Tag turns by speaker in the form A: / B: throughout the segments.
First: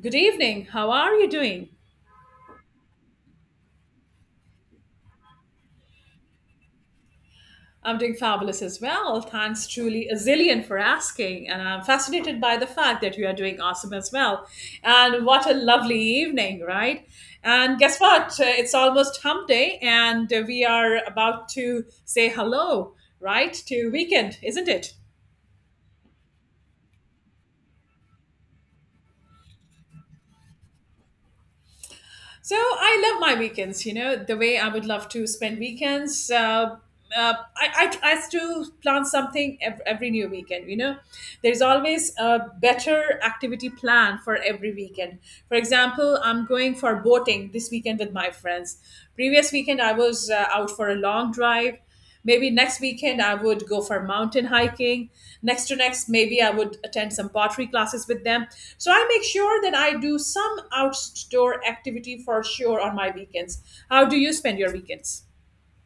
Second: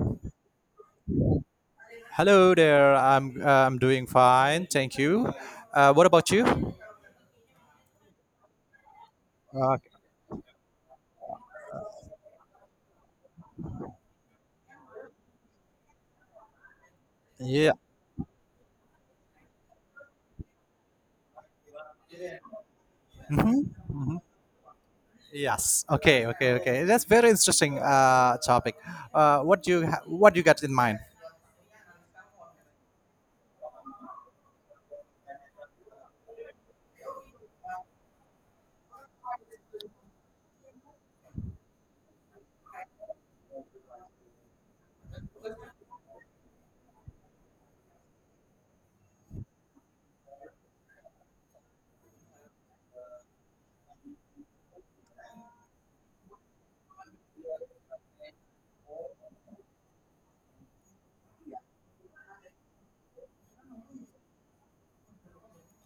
A: Good evening. How are you doing?
B: Hello there. I'm doing fine. Thank you. What about you?
A: I'm doing fabulous as well. Thanks
B: Uh,
A: truly a zillion for asking. And I'm fascinated by the fact that you are doing awesome as well. And what a lovely evening, right?
B: yeah.
A: And guess what? It's almost hump day, and we are about to say hello, right,
B: Mhm.
A: to weekend, isn't it?
B: Yes. Okay. Okay. Okay. That's very interesting topic. What do you got in mind?
A: So I love my weekends, you know, the way I would love to spend weekends. I try to plan something every new weekend, you know. There's always a better activity plan for every weekend. For example, I'm going for boating this weekend with my friends. Previous weekend, I was out for a long drive. Maybe next weekend I would go for mountain hiking. Next to next, maybe I would attend some pottery classes with them. So I make sure that I do some outdoor activity for sure on my weekends. How do you spend your weekends?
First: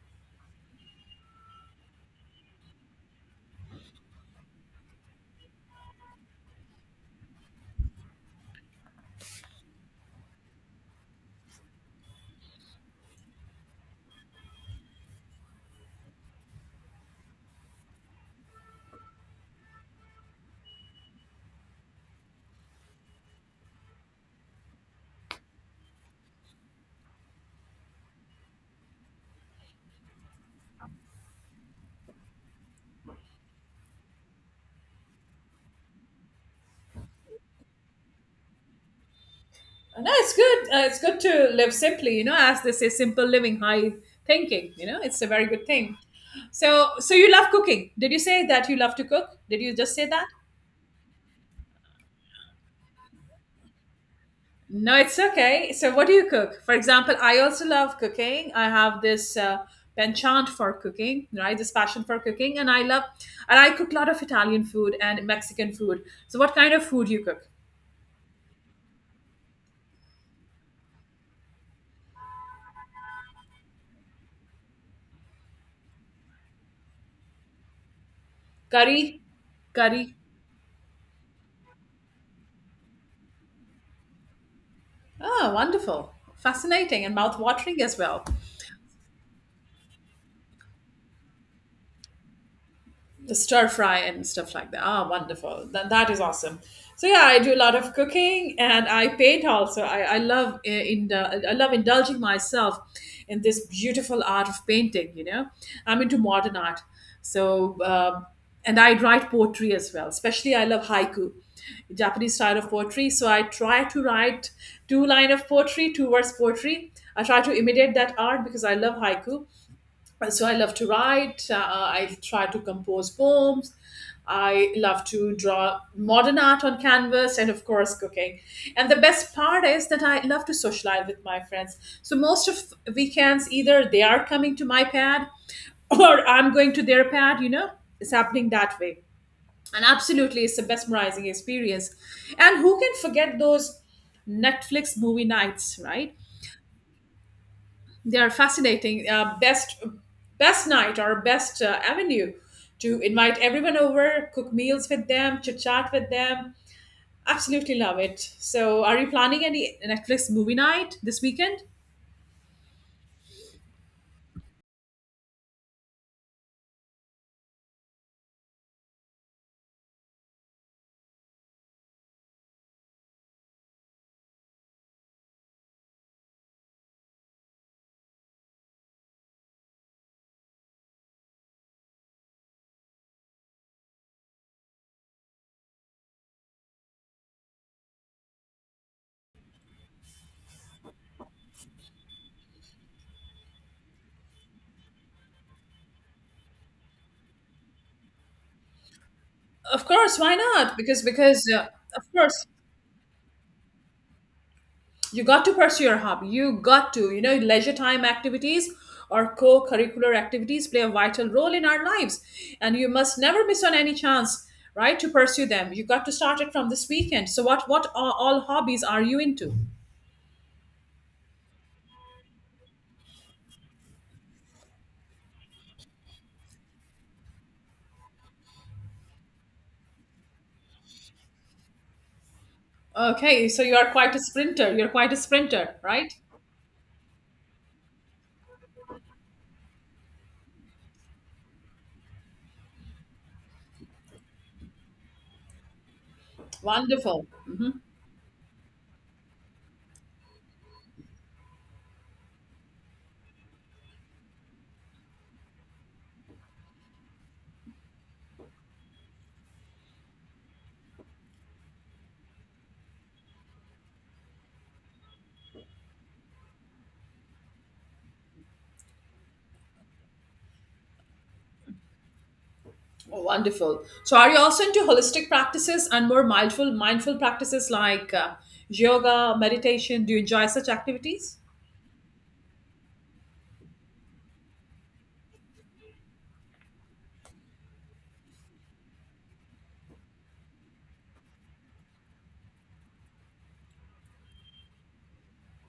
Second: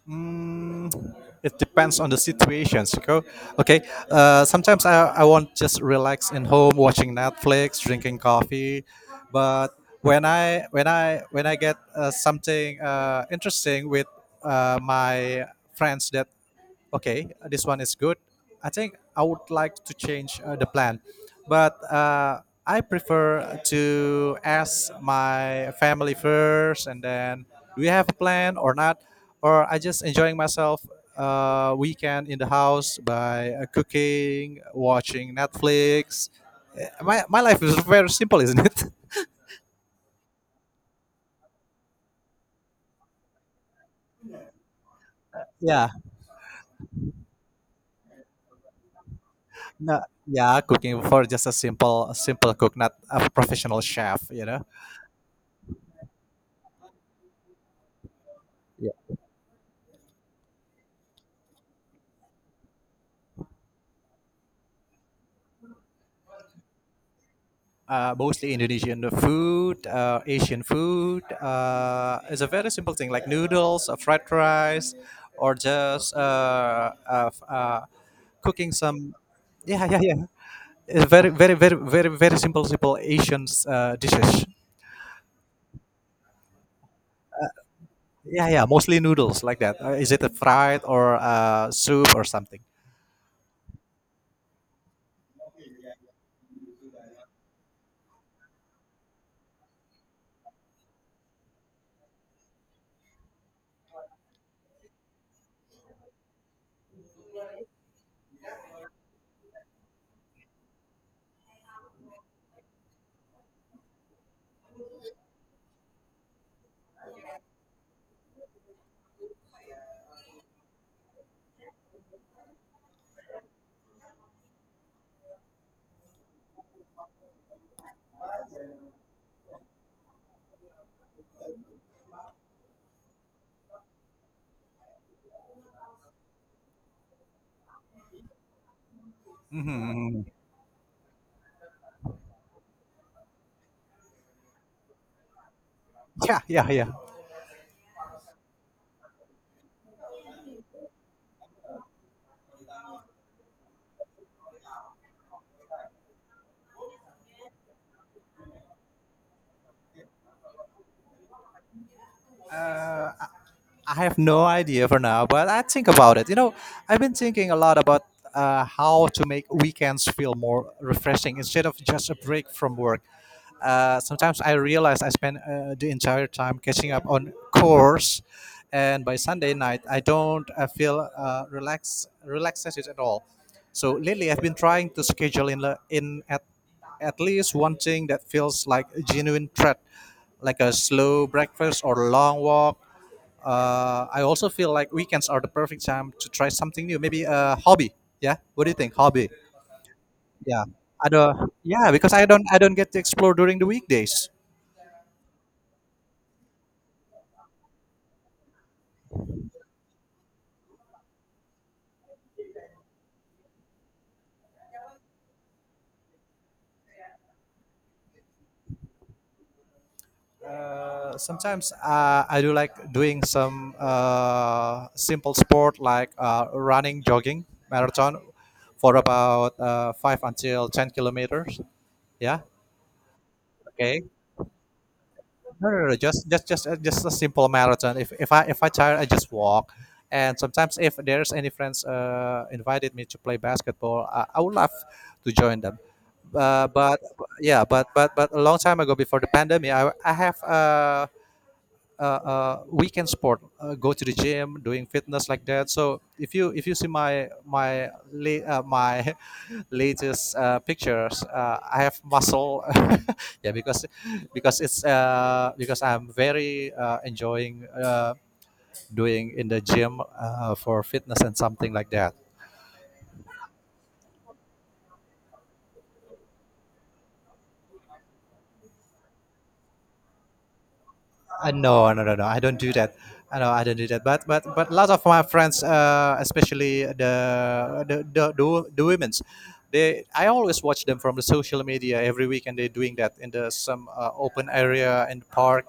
B: Mm, it depends on the situations. Okay. Okay. Sometimes I want just relax in home, watching Netflix, drinking coffee, but when I get something interesting with my friends that okay, this one is good. I think I would like to change the plan, but I prefer to ask my family first, and then do you have a plan or not, or I just enjoying myself weekend in the house by cooking, watching Netflix. My life is very simple, isn't it?
A: No, it's good. It's good to live simply, you know, as they say, simple living, high thinking. You know, it's a very good
B: Yeah,
A: thing. So you love cooking. Did you say that you love to cook? Did you just
B: no,
A: say that?
B: yeah, cooking for just a simple cook, not a professional chef.
A: No, it's okay. So, what do you cook? For example, I also love cooking. I have this penchant for cooking, right? This passion for cooking, and I love and I cook a lot of Italian food and Mexican food. So, what kind of food you cook?
B: Mostly Indonesian food, Asian food. It's a very simple thing like noodles, fried rice, or just cooking some.
A: Curry,
B: Yeah, yeah,
A: curry.
B: yeah. It's very, very, very, very, very simple, simple Asian dishes.
A: Oh, wonderful, fascinating, and mouth watering as well.
B: Yeah, yeah. Mostly noodles like that. Is it a fried or soup or something?
A: The stir fry and stuff like that. Ah, wonderful. That is awesome. So yeah, I do a lot of cooking and I paint also. I love in I love indulging myself in this beautiful art of painting. You know, I'm into modern art. So and I write poetry as well. Especially I love haiku, Japanese style of poetry. So I try to write two line of poetry, two verse poetry. I try to imitate that art because I love haiku, so I love to write, I try to compose poems. I love to draw modern art on canvas, and of course cooking. And the best part is that I love to socialize with my friends, so most of weekends either they are coming to my pad or I'm going to their pad, you know, it's happening that way. And
B: Hmm.
A: absolutely, it's a mesmerizing experience. And who can forget those Netflix movie nights, right?
B: Yeah, yeah, yeah.
A: They are fascinating, best night or best avenue to invite everyone over, cook meals with them, chit chat with them. Absolutely love it. So are you planning any Netflix movie night this weekend?
B: I have no idea for now, but I think about it. I've been thinking a lot about how to make weekends feel more refreshing instead of just a break from work. Sometimes I realize I spend the entire time catching up on chores, and by Sunday night I don't feel relaxed at all. So lately I've been trying to schedule in at least one thing that feels like a genuine threat, like a slow breakfast or a long walk. I also feel like weekends are the perfect time to try something new. Maybe a hobby. Yeah. What do you think? Hobby.
A: Of course, why
B: Yeah.
A: not? Because
B: I
A: because
B: don't. Yeah,
A: Of
B: because I
A: course,
B: don't. I don't get to explore during the weekdays.
A: you got to pursue your hobby. You got to, you know, leisure time activities or co-curricular activities play a vital role in our lives, and you must never miss on any chance, right, to pursue them. You got to start it from this weekend. So all hobbies are you into?
B: Sometimes I do like doing some simple sport like running, jogging, marathon for about 5 until 10 kilometers. Yeah.
A: Okay, so you are
B: Okay.
A: quite a sprinter, you're quite a
B: No,
A: sprinter,
B: no, no. No,
A: right?
B: Just a simple marathon. If I tired, I just walk. And sometimes, if there's any friends invited me to play basketball, I would love to join them. But
A: Wonderful.
B: yeah,
A: Hmm.
B: but a long time ago, before the pandemic, I have weekend sport, go to the gym, doing fitness like that. So if you see my latest pictures, I have muscle. Yeah, because I'm very enjoying doing in the gym for fitness and something like that.
A: Wonderful. So are you also into holistic practices and more mindful practices like yoga, meditation? Do you enjoy such activities?
B: No, no, no, no. I don't do that. I know I don't do that. But lots of my friends, especially the women's, they I always watch them from the social media every week, and they're doing that in the some open area in the park.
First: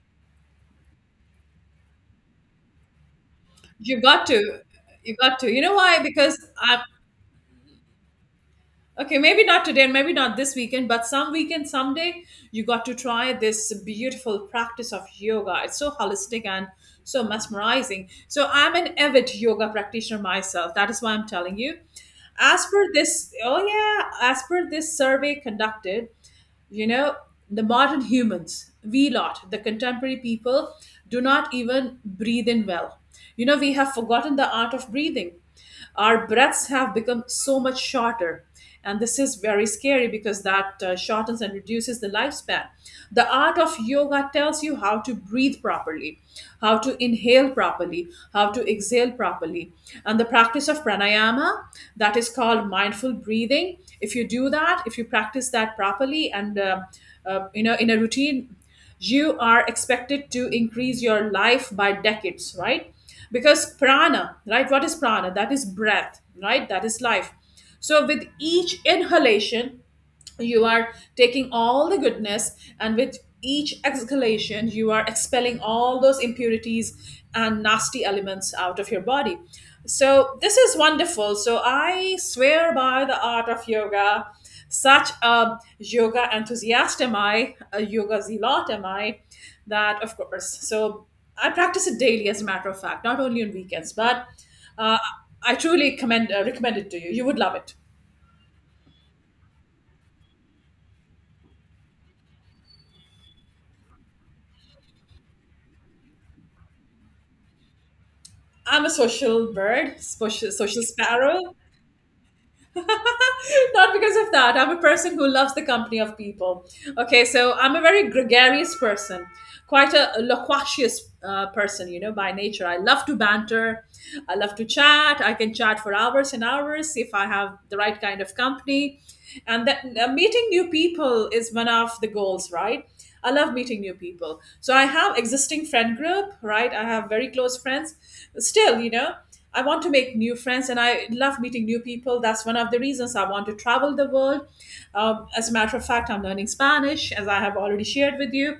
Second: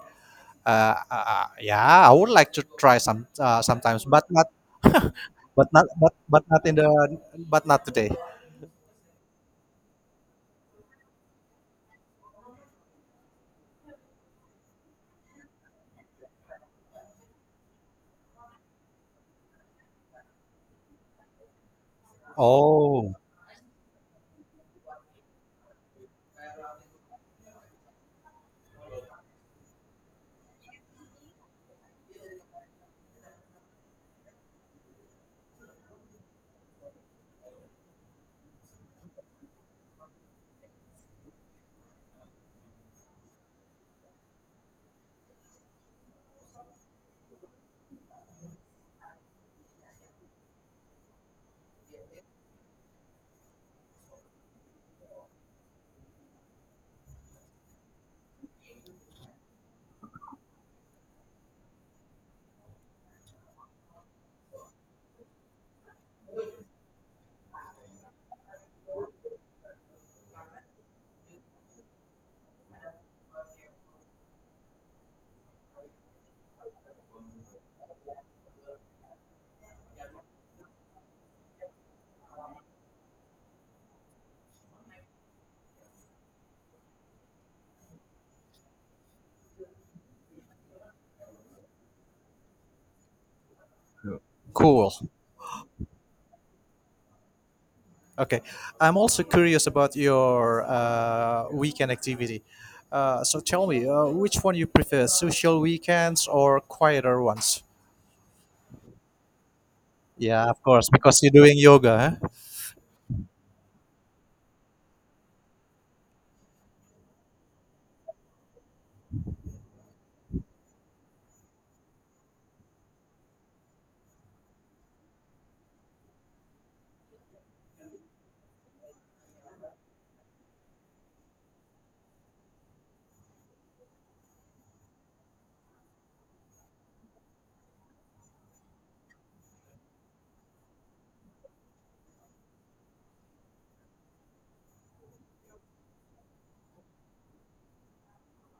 B: Yeah, I would like to try some
A: You
B: sometimes,
A: got to. You got to. You
B: but
A: know
B: not
A: why?
B: but
A: Because
B: but not in
A: I
B: the but not today.
A: okay, maybe not today and maybe not this weekend, but some weekend, someday, you got to try this beautiful practice of yoga. It's so holistic and so mesmerizing. So I'm an avid yoga practitioner myself. That is why I'm telling you. As per
B: Oh,
A: this, oh yeah, as per this survey conducted, you know, the modern humans, we lot, the contemporary people, do not even breathe in well. You know, we have forgotten the art of breathing. Our breaths have become so much shorter. And this is very scary because that shortens and reduces the lifespan. The art of yoga tells you how to breathe properly, how to inhale properly, how to exhale properly. And the practice of pranayama, that is called mindful breathing. If you do that, if you practice that properly and you know, in a routine, you are expected to increase your life by decades, right? Because prana, right, what is prana? That is breath, right? That is life. So with each inhalation you are taking all the goodness, and with each exhalation you are expelling all those impurities and nasty elements out of your body. So this is wonderful. So I swear by the art of yoga. Such a yoga enthusiast am I, a yoga zealot am I. That, of course. So I practice it daily, as a matter of fact, not only on weekends. But
B: cool.
A: uh, I truly commend, recommend it to you. You would love it.
B: Okay, I'm also curious about your weekend activity. So tell me, which one you prefer, social weekends or quieter ones?
A: I'm a social bird,
B: Yeah,
A: social,
B: of
A: social
B: course, because you're
A: sparrow.
B: doing yoga.
A: Not because of that. I'm a person who loves the company of people. Okay, so I'm a very gregarious person, quite a loquacious person, you know, by nature. I love to banter. I love to chat. I can chat for hours and hours if I have the right kind of company. And that meeting new people is one of the goals, right? I love meeting new people. So I have existing friend group, right? I have very close friends. Still, you know, I want to make new friends and I love meeting new people. That's one of the reasons I want to travel the world. As a matter of fact, I'm learning Spanish, as I have already shared with you.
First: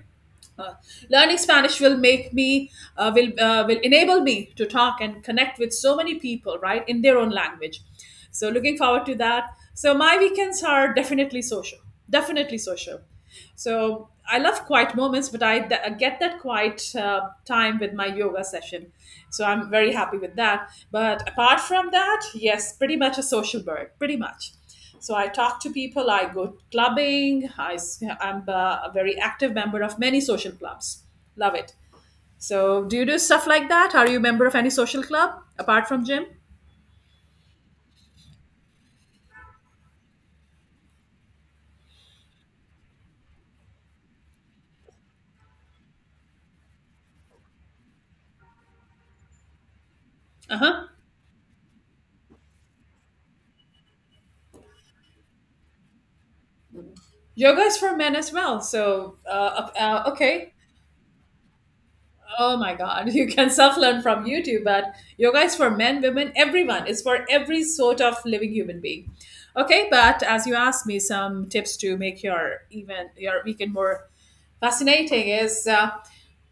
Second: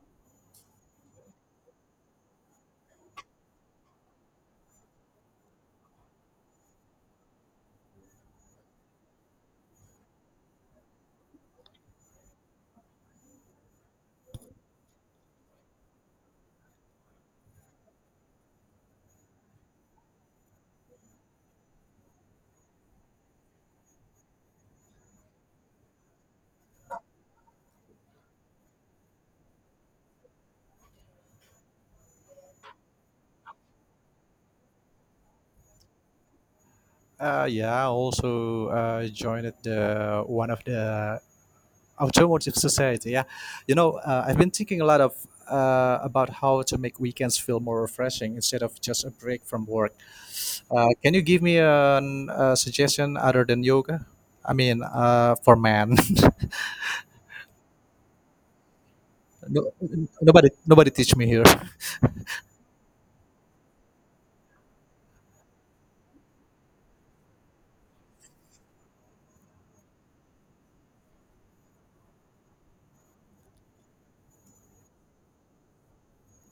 A: Uh, learning Spanish will make me will enable me to talk and connect with so many people, right, in their own language. So looking forward to that. So my weekends are definitely social, definitely social. So I love quiet moments, but I get that quiet time with my yoga session. So I'm very happy with that. But apart from that, yes, pretty much a social bird, pretty much. So I talk to people, I go clubbing, I am a very active member of many social clubs. Love it. So do you do stuff like that? Are you a member of any social club apart from gym?
B: Huh? Yeah, I also joined the one of the automotive society. Yeah, I've been thinking a lot of about how to make weekends feel more refreshing instead of just a break from work.
A: Uh huh.
B: Can you give me a suggestion other than yoga? I mean, for man,
A: Yoga is for men as well. So,
B: no, nobody
A: okay.
B: nobody teach me here.
A: Oh my God, you can self-learn from YouTube, but yoga is for men, women, everyone. It's for every sort of living human being. Okay, but as you asked me some tips to make your even your weekend more fascinating is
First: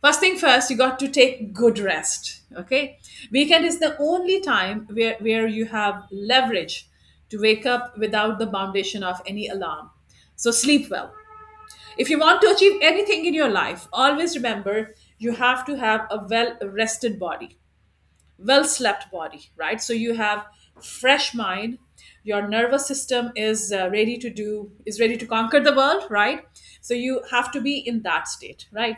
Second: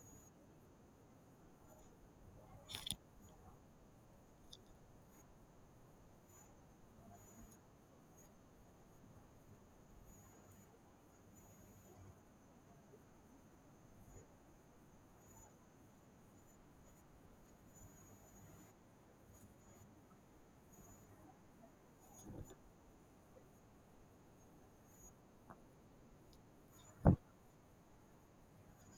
A: first thing first, you got to take good rest. Okay, weekend is the only time where you have leverage to wake up without the foundation of any alarm. So sleep well. If you want to achieve anything in your life, always remember you have to have a well rested body, well slept body, right? So you have fresh mind. Your nervous system is ready to do is ready to conquer the world, right? So you have to be in that state, right?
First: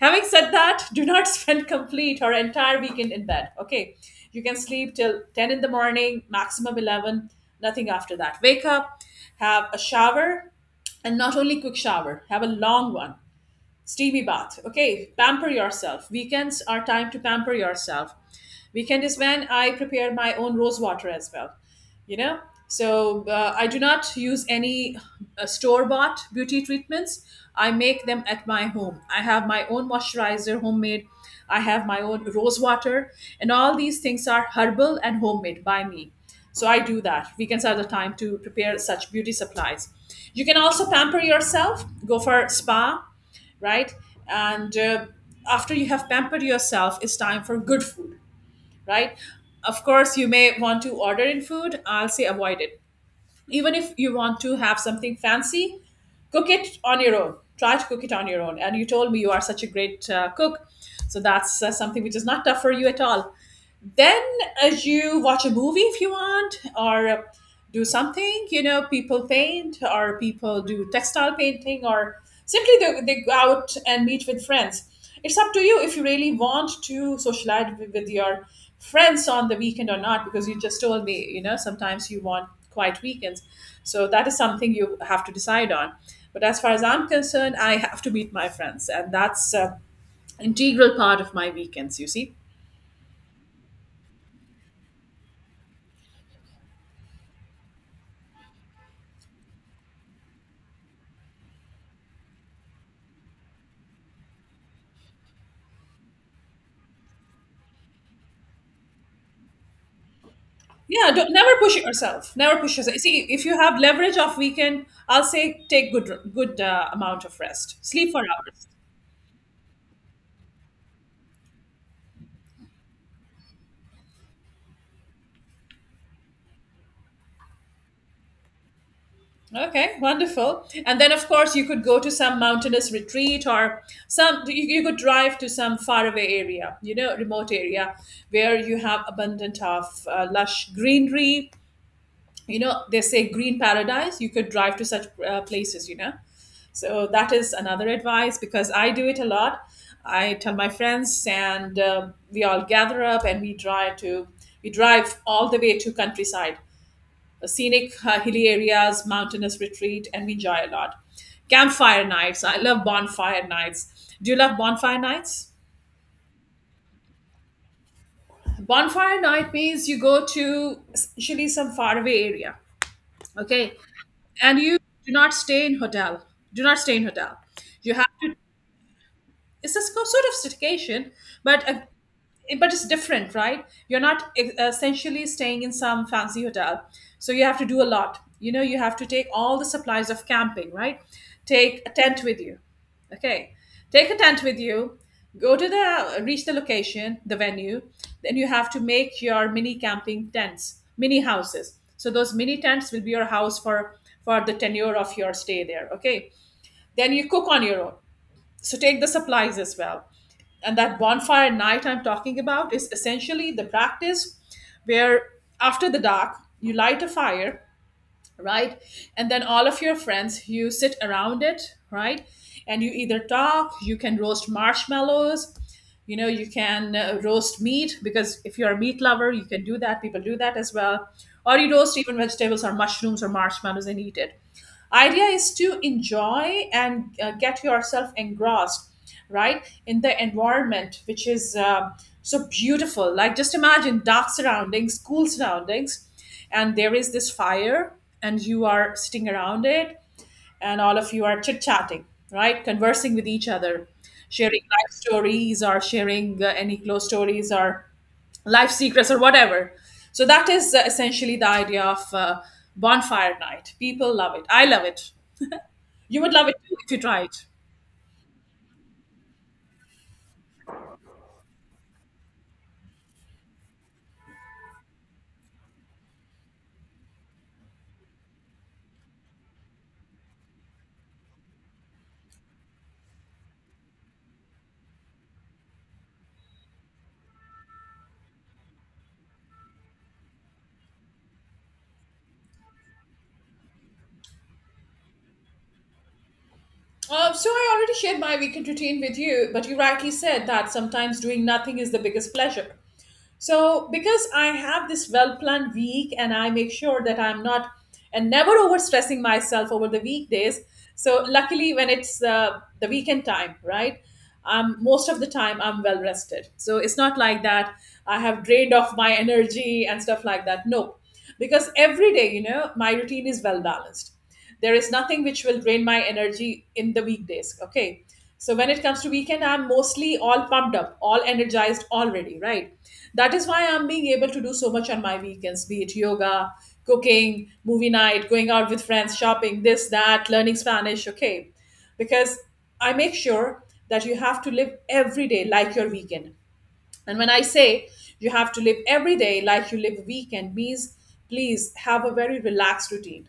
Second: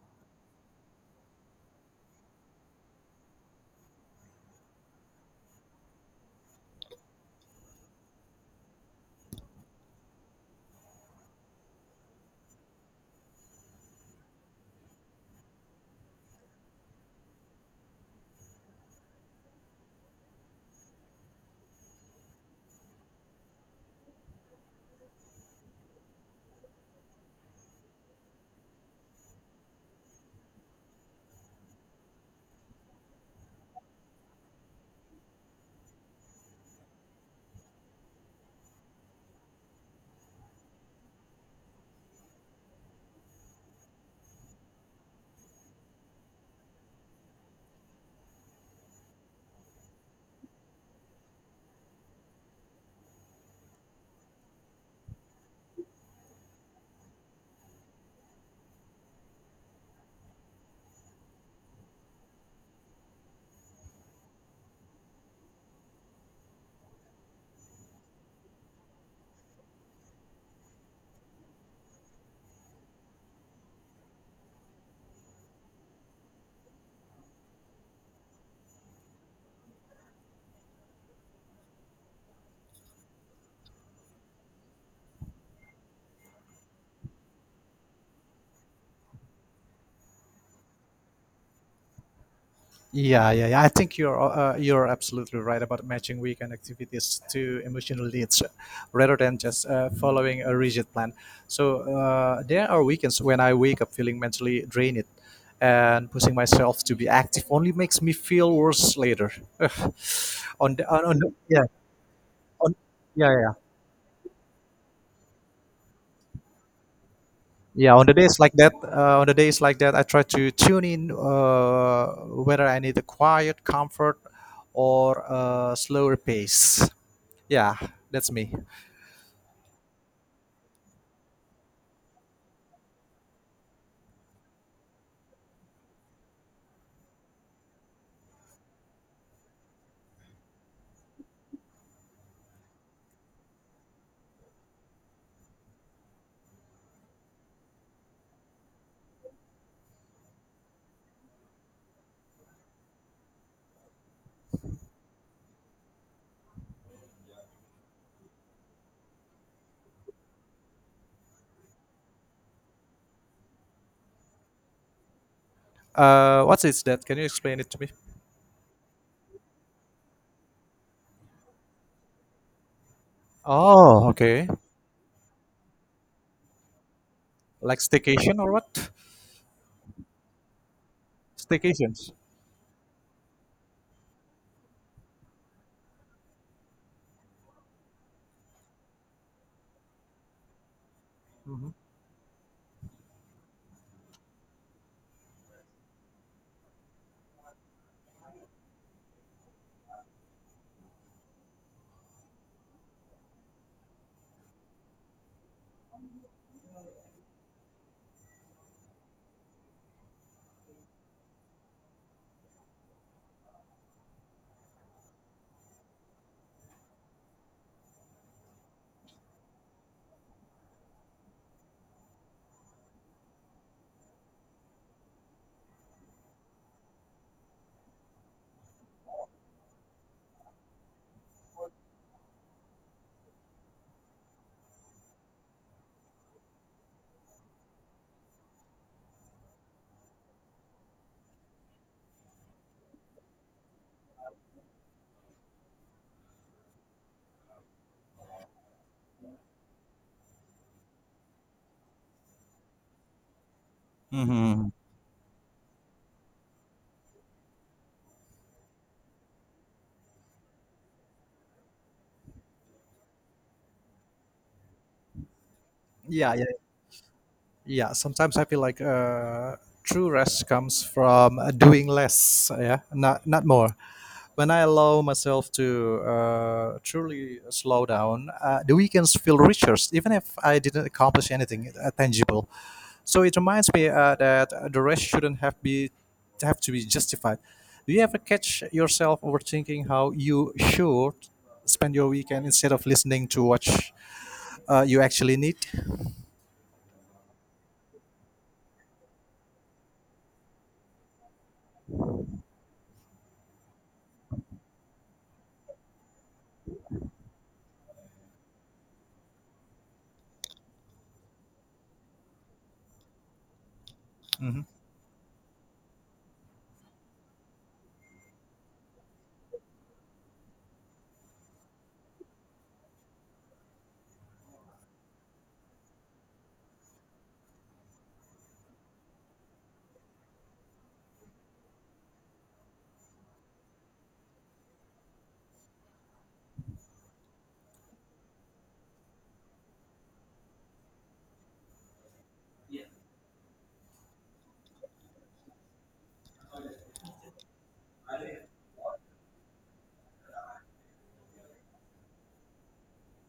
A: Having said that, do not spend complete or entire weekend in bed. Okay, you can sleep till ten in the morning, maximum 11. Nothing after that. Wake up, have a shower, and not only quick shower, have a long one, steamy bath. Okay, pamper yourself. Weekends are time to pamper yourself. Weekend is when I prepare my own rose water as well, you know. So I do not use any store bought beauty treatments. I make them at my home. I have my own moisturizer, homemade. I have my own rose water, and all these things are herbal and homemade by me. So I do that. Weekends are the time to prepare such beauty supplies. You can also pamper yourself, go for spa, right? And after you have pampered yourself, it's time for good food, right? Of course, you may want to order in food. I'll say avoid it. Even if you want to have something fancy, cook it on your own. Try to cook it on your own. And you told me you are such a great cook. So that's something which is not tough for you at all. Then as you watch a movie if you want, or do something, you know, people paint or people do textile painting, or simply they go out and meet with friends. It's up to you if you really want to socialize with your friends on the weekend or not, because you just told me, you know, sometimes you want quiet weekends. So that is something you have to decide on. But as far as I'm concerned, I have to meet my friends and that's an integral part of my weekends, you see.
B: Yeah, yeah, yeah. I think you're absolutely right about matching weekend activities to emotional needs, rather than just following a rigid plan. So there are weekends when I wake up feeling mentally drained, and pushing myself to be active only makes me feel worse later. Ugh.
A: Yeah,
B: On
A: don't,
B: the-
A: never
B: yeah
A: push yourself. Never
B: on
A: push yourself. See,
B: yeah
A: if
B: yeah
A: you have leverage of weekend, I'll say take good amount of rest.
B: yeah On
A: Sleep
B: the
A: for
B: days like
A: hours.
B: that, I try to tune in, whether I need a quiet comfort or a slower pace. Yeah, that's me.
A: Okay, wonderful. And then of course you could go to some mountainous retreat, or some you could drive to some faraway area, you know, remote area where you have abundant of lush greenery. You know, they say green paradise. You could drive to such places, you know. So that is another advice because I do it a lot. I tell my friends and we all gather up and we drive all the way to countryside, scenic hilly areas, mountainous retreat, and we enjoy a lot. Campfire nights, I love bonfire nights. Do you love bonfire nights?
B: What is that? Can you explain it to me?
A: Bonfire night means you go to usually some faraway area. Okay,
B: Oh, okay.
A: and you do not stay in hotel. do not stay in hotel
B: Like
A: you have to,
B: staycation or what?
A: it's a sort of staycation, but
B: Staycations.
A: but it's different, right? You're not essentially staying in some fancy hotel. So you have to do a lot, you know. You have to take all the supplies of camping, right?
B: Mhm.
A: Take a tent with you. Okay, take a tent with you go to, the reach the location, the venue. Then you have to make your mini camping tents, mini houses. So those mini tents will be your house for the tenure of your stay there. Okay, then you cook on your own, so take the supplies as well. And that bonfire night I'm talking about is essentially the practice where after the dark, you light a fire, right? And then all of your friends, you sit around it, right? And you either talk, you can roast marshmallows. You know, you can roast meat, because if you're a meat lover, you can do that. People do that as well. Or you roast even vegetables or mushrooms or marshmallows and eat it. Idea is to enjoy and get yourself engrossed, right, in the environment, which is so beautiful. Like, just imagine dark surroundings, cool surroundings, and there is this fire, and you are sitting around it, and all of you are chit chatting, right? Conversing with each other, sharing
B: Hmm.
A: life stories or sharing any close stories or life secrets or whatever. So that is essentially the idea of bonfire night. People love it. I love it. You would
B: Yeah, yeah,
A: love it too if you try it.
B: yeah. Sometimes I feel like true rest comes from doing less, yeah, not more. When I allow myself to truly slow down, the weekends feel richer, even if I didn't accomplish anything tangible. So it reminds me that the rest shouldn't have to be justified. Do you ever catch yourself overthinking how you should spend your weekend instead of listening to what you actually need?
A: So I already shared my weekend routine with you, but you rightly said that sometimes doing nothing is the biggest pleasure. So because I have this well-planned week and I make sure that I'm not and never overstressing myself over the weekdays. So luckily, when it's the weekend time, right?
B: Mhm.
A: Most of the time I'm well rested. So it's not like that I have drained off my energy and stuff like that. No, because every day, you know, my routine is well balanced. There is nothing which will drain my energy in the weekdays. Okay, so when it comes to weekend, I'm mostly all pumped up, all energized already, right? That is why I'm being able to do so much on my weekends, be it yoga, cooking, movie night, going out with friends, shopping, this, that, learning Spanish. Okay, because I make sure that you have to live every day like your weekend. And when I say you have to live every day like you live a weekend, means please have a very relaxed routine.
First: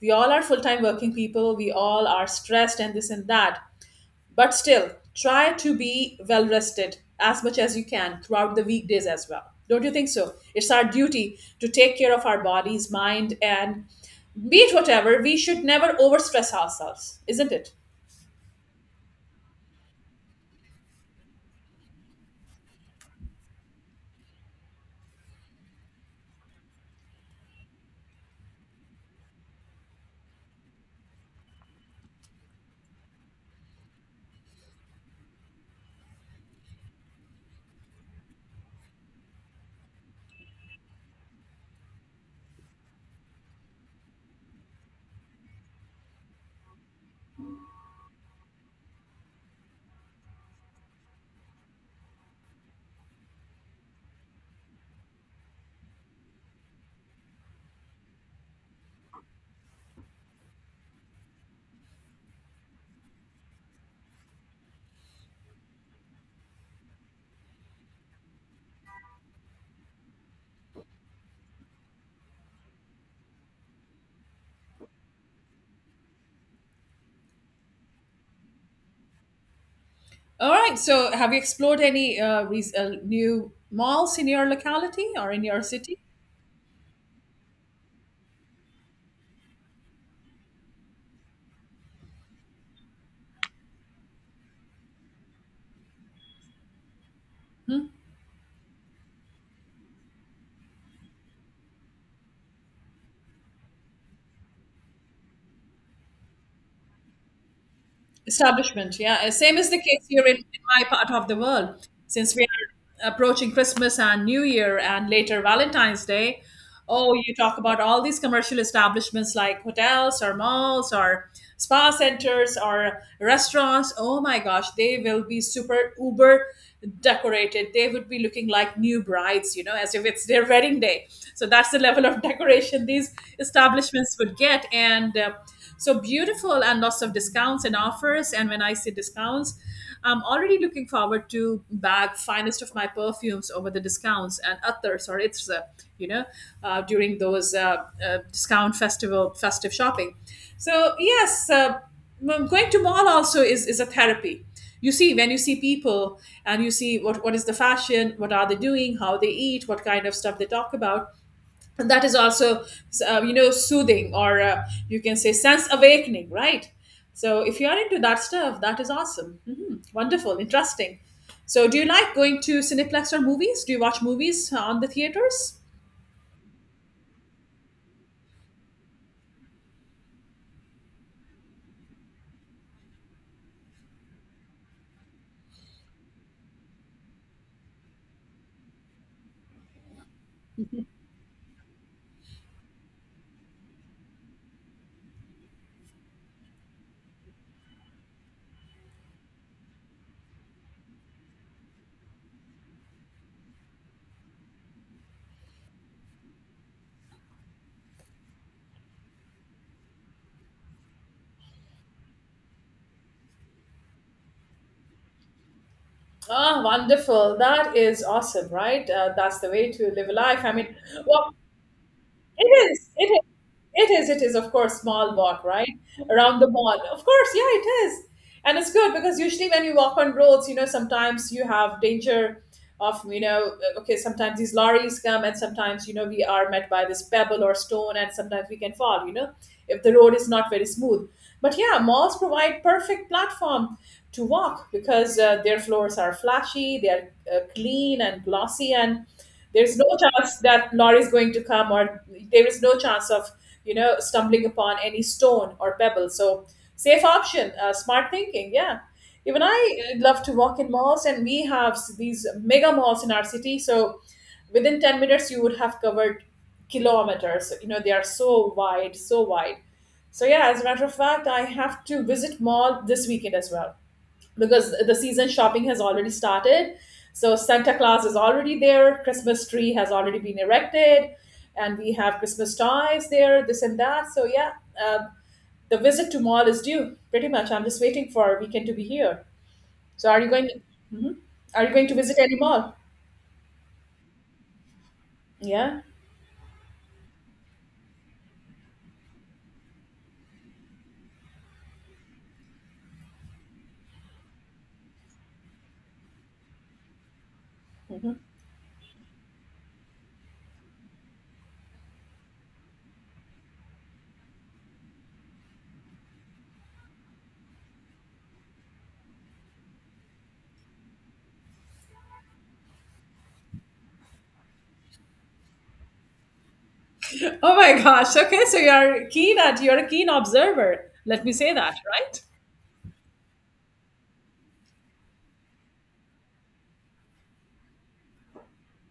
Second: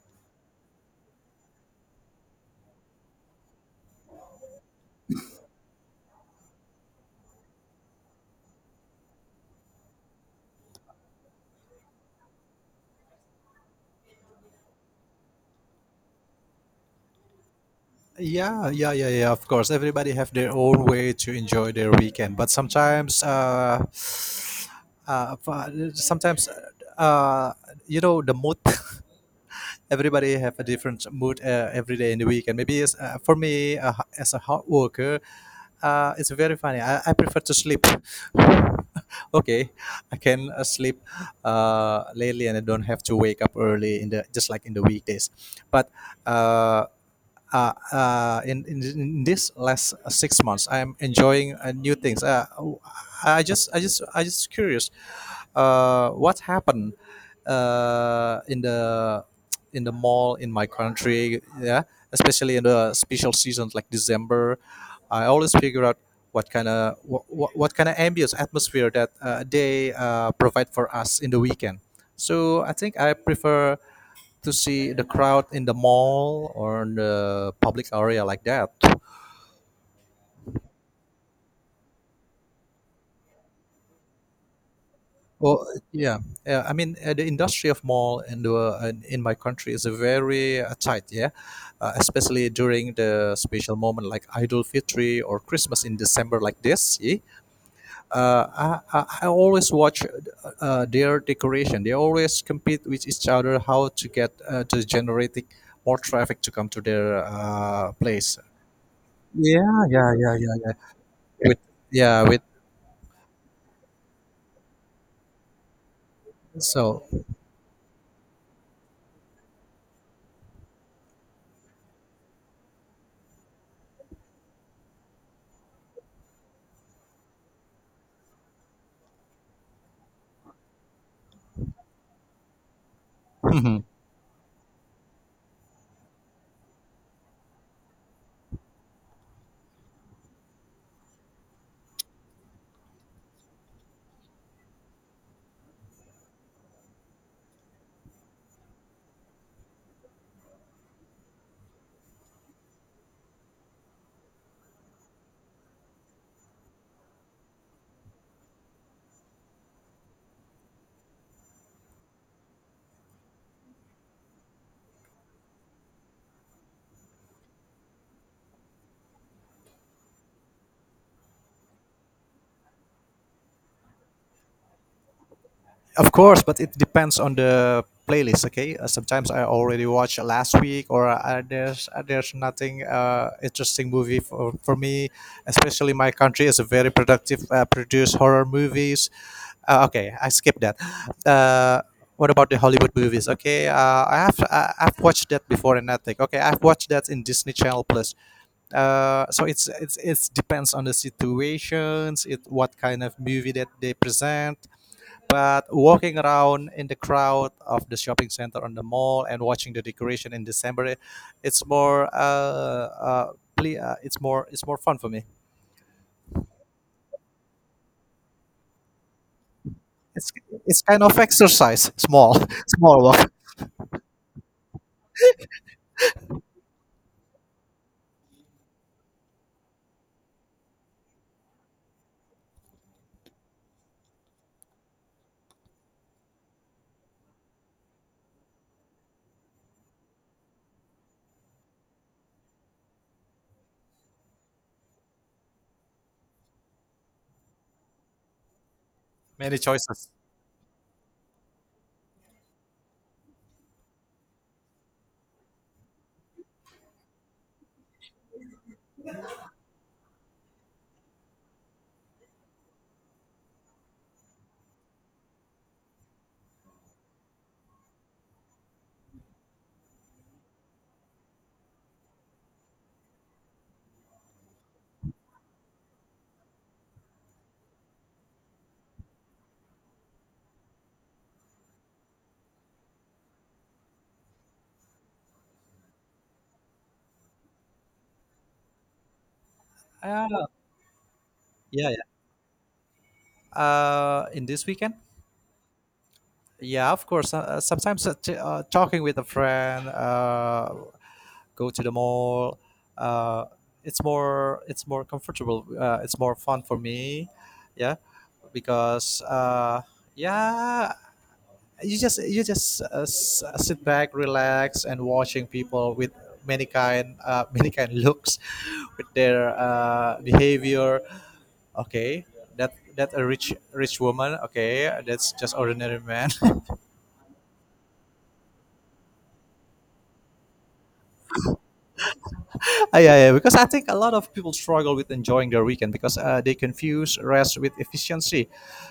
A: We all are full time working people, we all are stressed and this and that. But still, try to be well rested as much as you can throughout the weekdays as well. Don't you think so? It's our duty to take care of our bodies, mind, and be it whatever, we should never overstress ourselves, isn't it?
B: Yeah, yeah, yeah, yeah. Of course, everybody have their own way to enjoy their weekend, but sometimes, sometimes, uh, the mood. Everybody have a different mood every day in the weekend. Maybe for me, as a hard worker, it's very funny. I prefer to sleep. Okay, I can sleep lately, and I don't have to wake up early in the just like in the weekdays. But uh, in this last 6 months, I'm enjoying new things. I just curious, what happened uh, in the in the mall in my country? Yeah, especially in the special seasons like December, I always figure out what kind of ambience atmosphere that they provide for us in the weekend. So I think I prefer to see the crowd in the mall or in the public area like that.
A: All right. So, have you explored any new malls in your locality or in your
B: Well,
A: city?
B: yeah, yeah. I mean, the industry of mall in my country is a very tight, yeah, especially during the special moment like Idul Fitri or Christmas in December like this. Yeah? I always watch their decoration. They always compete with each other how to generating more traffic to come to their place.
A: Establishment, yeah. Same is the
B: Yeah,
A: case
B: yeah,
A: here
B: yeah, yeah,
A: in
B: yeah.
A: my part of the
B: With
A: world.
B: yeah,
A: Since we
B: with
A: are approaching Christmas and New Year and later Valentine's Day,
B: So.
A: oh, you talk about all these commercial establishments like hotels or malls or spa centers or restaurants. Oh my gosh, they will be super uber decorated. They would be looking like new brides, you know, as if it's their wedding day. So that's the level of decoration these
B: Mhm.
A: establishments would get. And so beautiful, and lots of discounts and offers. And when I say discounts, I'm already looking forward to bag finest of my perfumes over the discounts and others. Or it's you know, during those discount festival festive shopping. So yes, going to mall also is a therapy. You see, when you see people and you see what is the fashion, what are they doing, how they eat, what kind of stuff they talk about, that is also you know, soothing, or you can say sense awakening, right? So if you are into that stuff, that is awesome. Hmm, wonderful, interesting. So do you like going to cineplex or movies? Do you watch movies on the theaters?
B: Of course, but it depends on the playlist. Okay, sometimes I already watched last week, or there's nothing interesting movie for me. Especially my country is a very productive produce horror movies. Okay, I skip that. Uh, what about the Hollywood movies? Okay, I've watched that before in Netflix. Okay, I've watched that in Disney Channel Plus. So it's depends on the situations, it what kind of movie that they present, but walking around in the crowd of the shopping center on the mall and watching the decoration in December, it's more fun for me.
A: Ah, wonderful. That is awesome, right? That's the way to live a
B: It's
A: life. I mean,
B: it's kind of
A: what?
B: exercise, small
A: It is.
B: small
A: It is.
B: walk.
A: It is. It is. Of course, small walk right around the mall. Of course, yeah, it is, and it's good because usually when you walk on roads, you know, sometimes you have danger of, you know, okay, sometimes these lorries come, and sometimes you know we are met by this pebble or stone, and sometimes we can fall. You know, if the road is not very smooth. But yeah, malls provide perfect platform to walk because their floors are flashy, they are clean and glossy, and
B: Many
A: there's no
B: choices.
A: chance that lorry is going to come, or there is no chance of, you know, stumbling upon any stone or pebble. So safe option, smart thinking. Yeah, even I love to walk in malls, and we have these mega malls in our city. So within 10 minutes, you would have covered kilometers. You know they are so wide, so wide. So yeah, as a matter of fact, I have to visit mall this weekend as well because the season shopping has already started. So Santa Claus is already there, Christmas tree has already been erected, and we have Christmas toys there, this and that. So yeah, uh, the visit to mall is due pretty much. I'm just waiting for weekend to be here. So are you
B: Ah.
A: going? Mhm. Are you going to
B: Yeah,
A: visit any mall?
B: yeah. In this weekend.
A: Yeah.
B: Yeah, of course. Sometimes talking with a friend, go to the mall. Uh, it's more comfortable. It's more fun for me. Yeah, because yeah, you just sit back, relax, and watching people with many kind, many kind looks with their behavior. Okay, that a rich woman. Okay, that's just ordinary man.
A: Oh my gosh. Okay, so you're keen at, you're a keen observer. Let me say that, right?
B: Ah, yeah, yeah, because I think a lot of people struggle with enjoying their weekend because they confuse rest with efficiency.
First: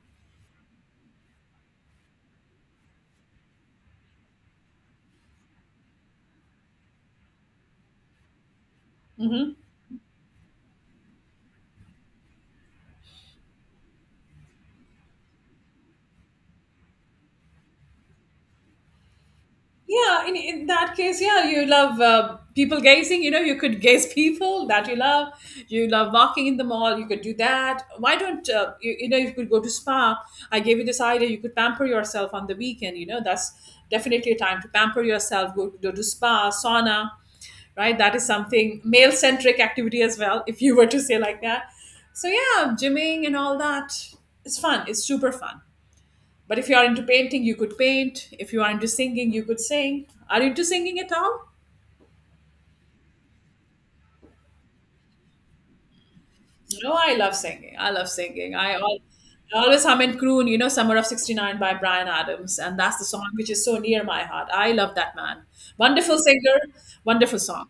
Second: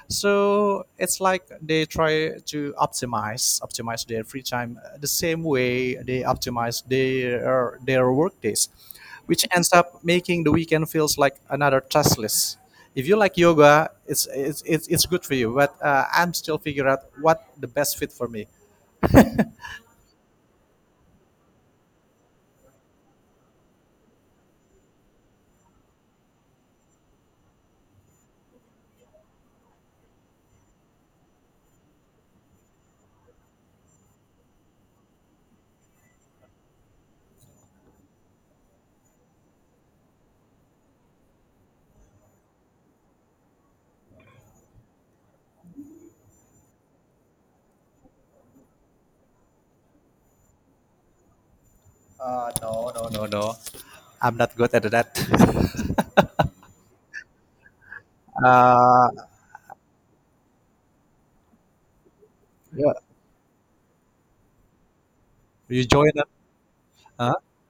B: So it's like they try to optimize their free time the same way they optimize their work days, which
A: Mhm.
B: ends up making the weekend feels like another task list. If you like yoga, it's good for you, but I'm still figuring out what the best fit for me.
A: Yeah, in that case, yeah, you love people gazing, you know. You could gaze people that you love. You love walking in the mall, you could do that. Why don't you know, you could go to spa. I gave you this idea. You could pamper yourself on the weekend, you know. That's definitely a time to pamper yourself. Go to spa, sauna, right? That is something male centric activity as well, if you were to say like that. So yeah, gymming and all that, it's fun, it's super fun. But if you are into painting, you could paint. If you are into singing, you could sing. Are you into singing at all?
B: No, no, no, no. I'm not good at that.
A: No, I love singing. I love singing.
B: Uh,
A: I always hum and croon, you know, Summer of 69 by Brian Adams. And
B: yeah.
A: that's the song which is so near my heart. I love that man.
B: you join
A: Wonderful
B: a
A: singer,
B: uh,
A: wonderful song.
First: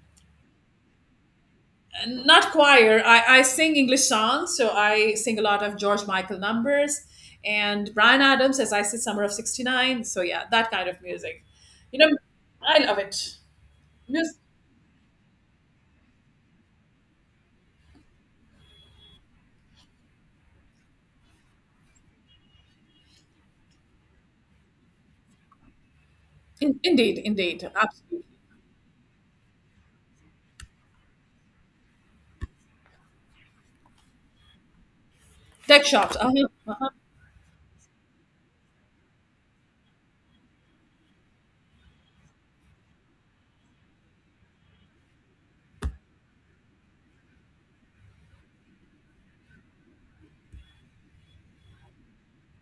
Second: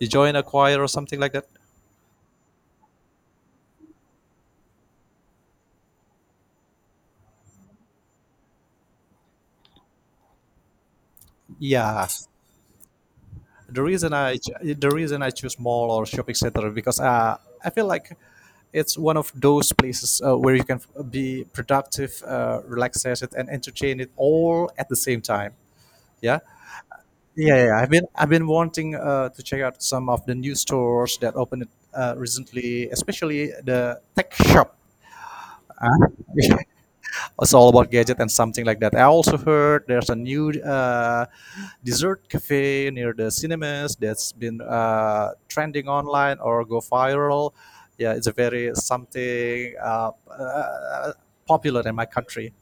B: you join a choir or something like that?
A: And not choir. I sing English songs. So I sing a lot of George Michael numbers and Brian Adams, as I said, Summer of 69. So yeah, that kind of music. You
B: Yeah,
A: know, I love it.
B: the reason
A: Music.
B: i the reason I choose mall or shopping center because I feel like it's one of those places where you can be productive, relax it, and entertain it all at the same time. Yeah.
A: Indeed,
B: yeah,
A: indeed,
B: yeah. I've been
A: absolutely.
B: I've been wanting to check out some of the new stores that opened recently, especially the tech shop.
A: Tech
B: Huh?
A: shops. Uh-huh, uh-huh.
B: It's all about gadget and something like that. I also heard there's a new dessert cafe near the cinemas that's been trending online or go viral. Yeah, it's a very something popular in my country.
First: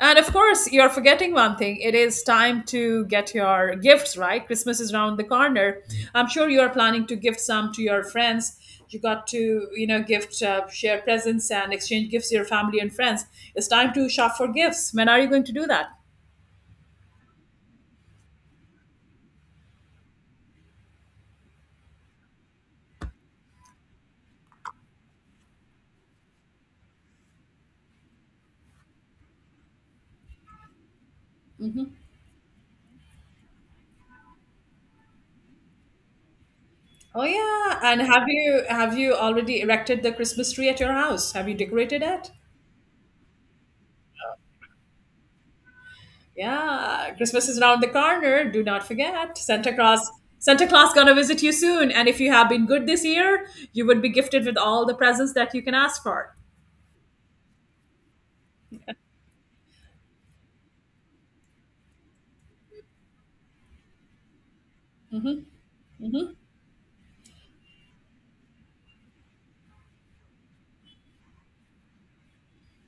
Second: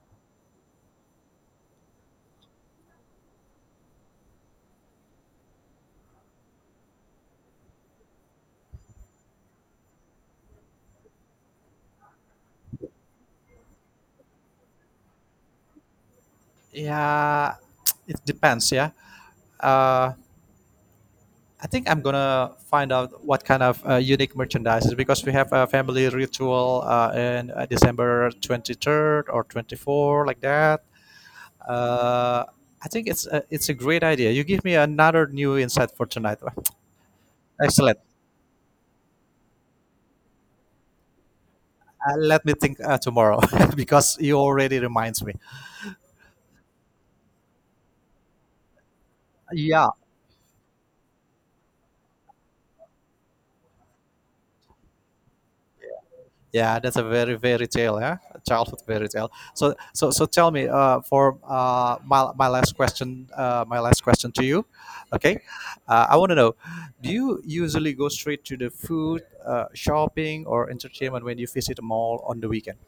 A: And of course, you're forgetting one thing. It is time to get your gifts, right? Christmas is around the corner. I'm sure you are planning to gift some to your friends. You got to, you know, gift, share presents and exchange gifts to your family and friends. It's time to shop for gifts. When are you going to do that?
B: Yeah, it depends. Yeah. Uh, I think I'm gonna find out what kind of unique merchandises because we have a family ritual in December 23rd or 24th, like that. Uh, I think it's a great idea. You give me another new insight for tonight.
A: Oh yeah,
B: Excellent.
A: and have you already erected the Christmas tree at your house? Have you decorated it?
B: Let me think tomorrow because you already reminds me.
A: Yeah, Christmas is around the corner. Do not forget.
B: Yeah,
A: Santa Claus gonna visit you soon. And if you have been good this year, you would be gifted with all the presents that you can ask for.
B: yeah, that's a very tale, yeah, a childhood fairy tale. So tell me, for my last question to you, okay? I want to know, do you usually go straight to the food, shopping, or entertainment when you visit a mall on the weekend?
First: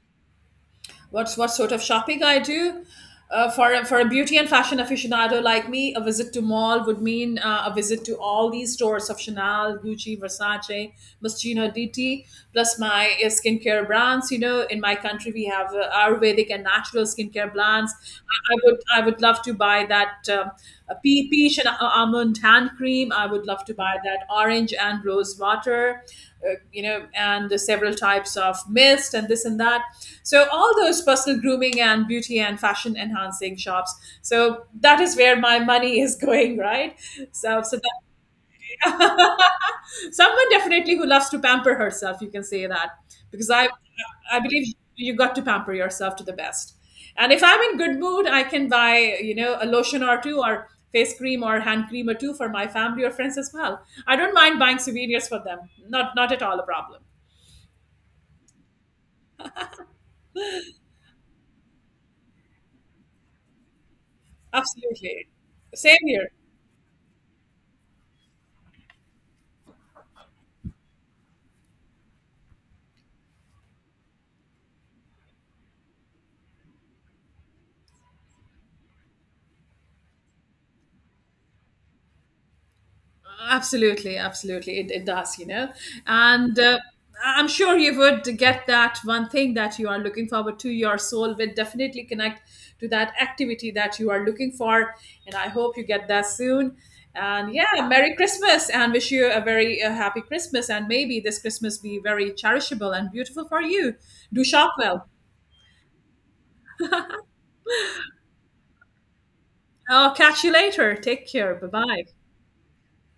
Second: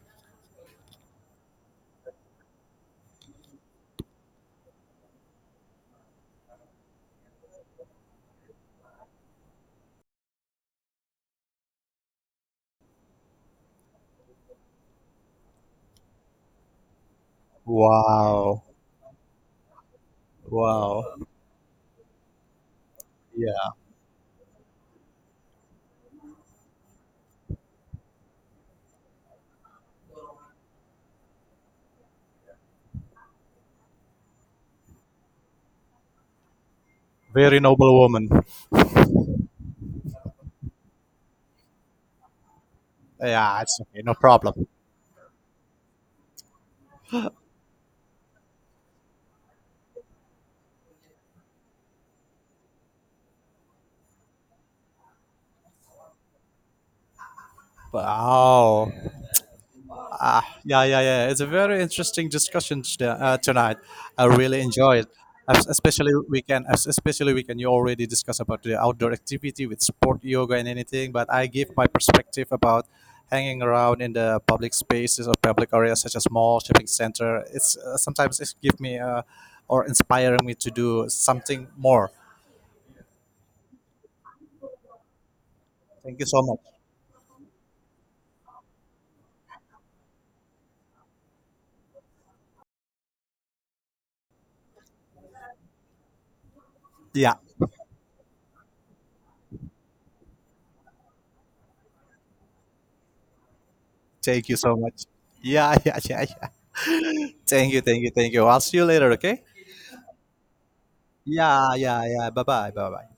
A: What's, what sort of shopping I do? For a beauty and fashion aficionado like me, a visit to mall would mean a visit to all these stores of Chanel, Gucci, Versace, Moschino, DT, plus my skincare brands. You know, in my country we have Ayurvedic and natural skincare brands.
B: Wow,
A: I would love to buy that
B: wow,
A: peach and almond hand cream. I would love
B: yeah,
A: to buy that orange and rose water, you know, and the several types of mist and this and that. So all those personal grooming and beauty and fashion enhancing shops. So that is where my money is going, right?
B: very
A: So so that.
B: noble woman.
A: Someone definitely who loves to pamper herself, you can say that, because
B: Yeah, it's okay, no
A: I
B: problem.
A: believe you got to pamper yourself to the best. And if I'm in good mood, I can buy, you know, a lotion or two, or face cream or hand cream or two for my family or friends as well. I don't mind buying souvenirs for them. Not at all a problem.
B: Wow. Ah, yeah, yeah, yeah. It's a very interesting discussion tonight. I really enjoy it.
A: Absolutely. Same
B: Especially
A: here.
B: weekend. Especially we can. You already discuss about the outdoor activity with sport, yoga, and anything. But I give my perspective about hanging around in the public spaces or public areas such as mall, shopping center. It's Sometimes it give me or inspiring me to do something more.
A: Absolutely, absolutely. It does, you know.
B: Thank you so
A: And
B: much.
A: I'm sure you would get that one thing that you are looking forward to. Your soul will definitely connect to that activity that you are looking for. And I hope you get that soon.
B: Yeah.
A: And yeah, Merry Christmas and wish you a very happy Christmas. And maybe this Christmas be very cherishable and beautiful for you. Do
B: Thank you
A: shop
B: so much.
A: well.
B: Yeah, yeah, yeah, yeah. Thank you, thank you, thank you. I'll see you later, okay?
A: Oh, catch you later. Take care. Bye
B: Yeah,
A: bye.
B: yeah, yeah. Bye bye. Bye bye.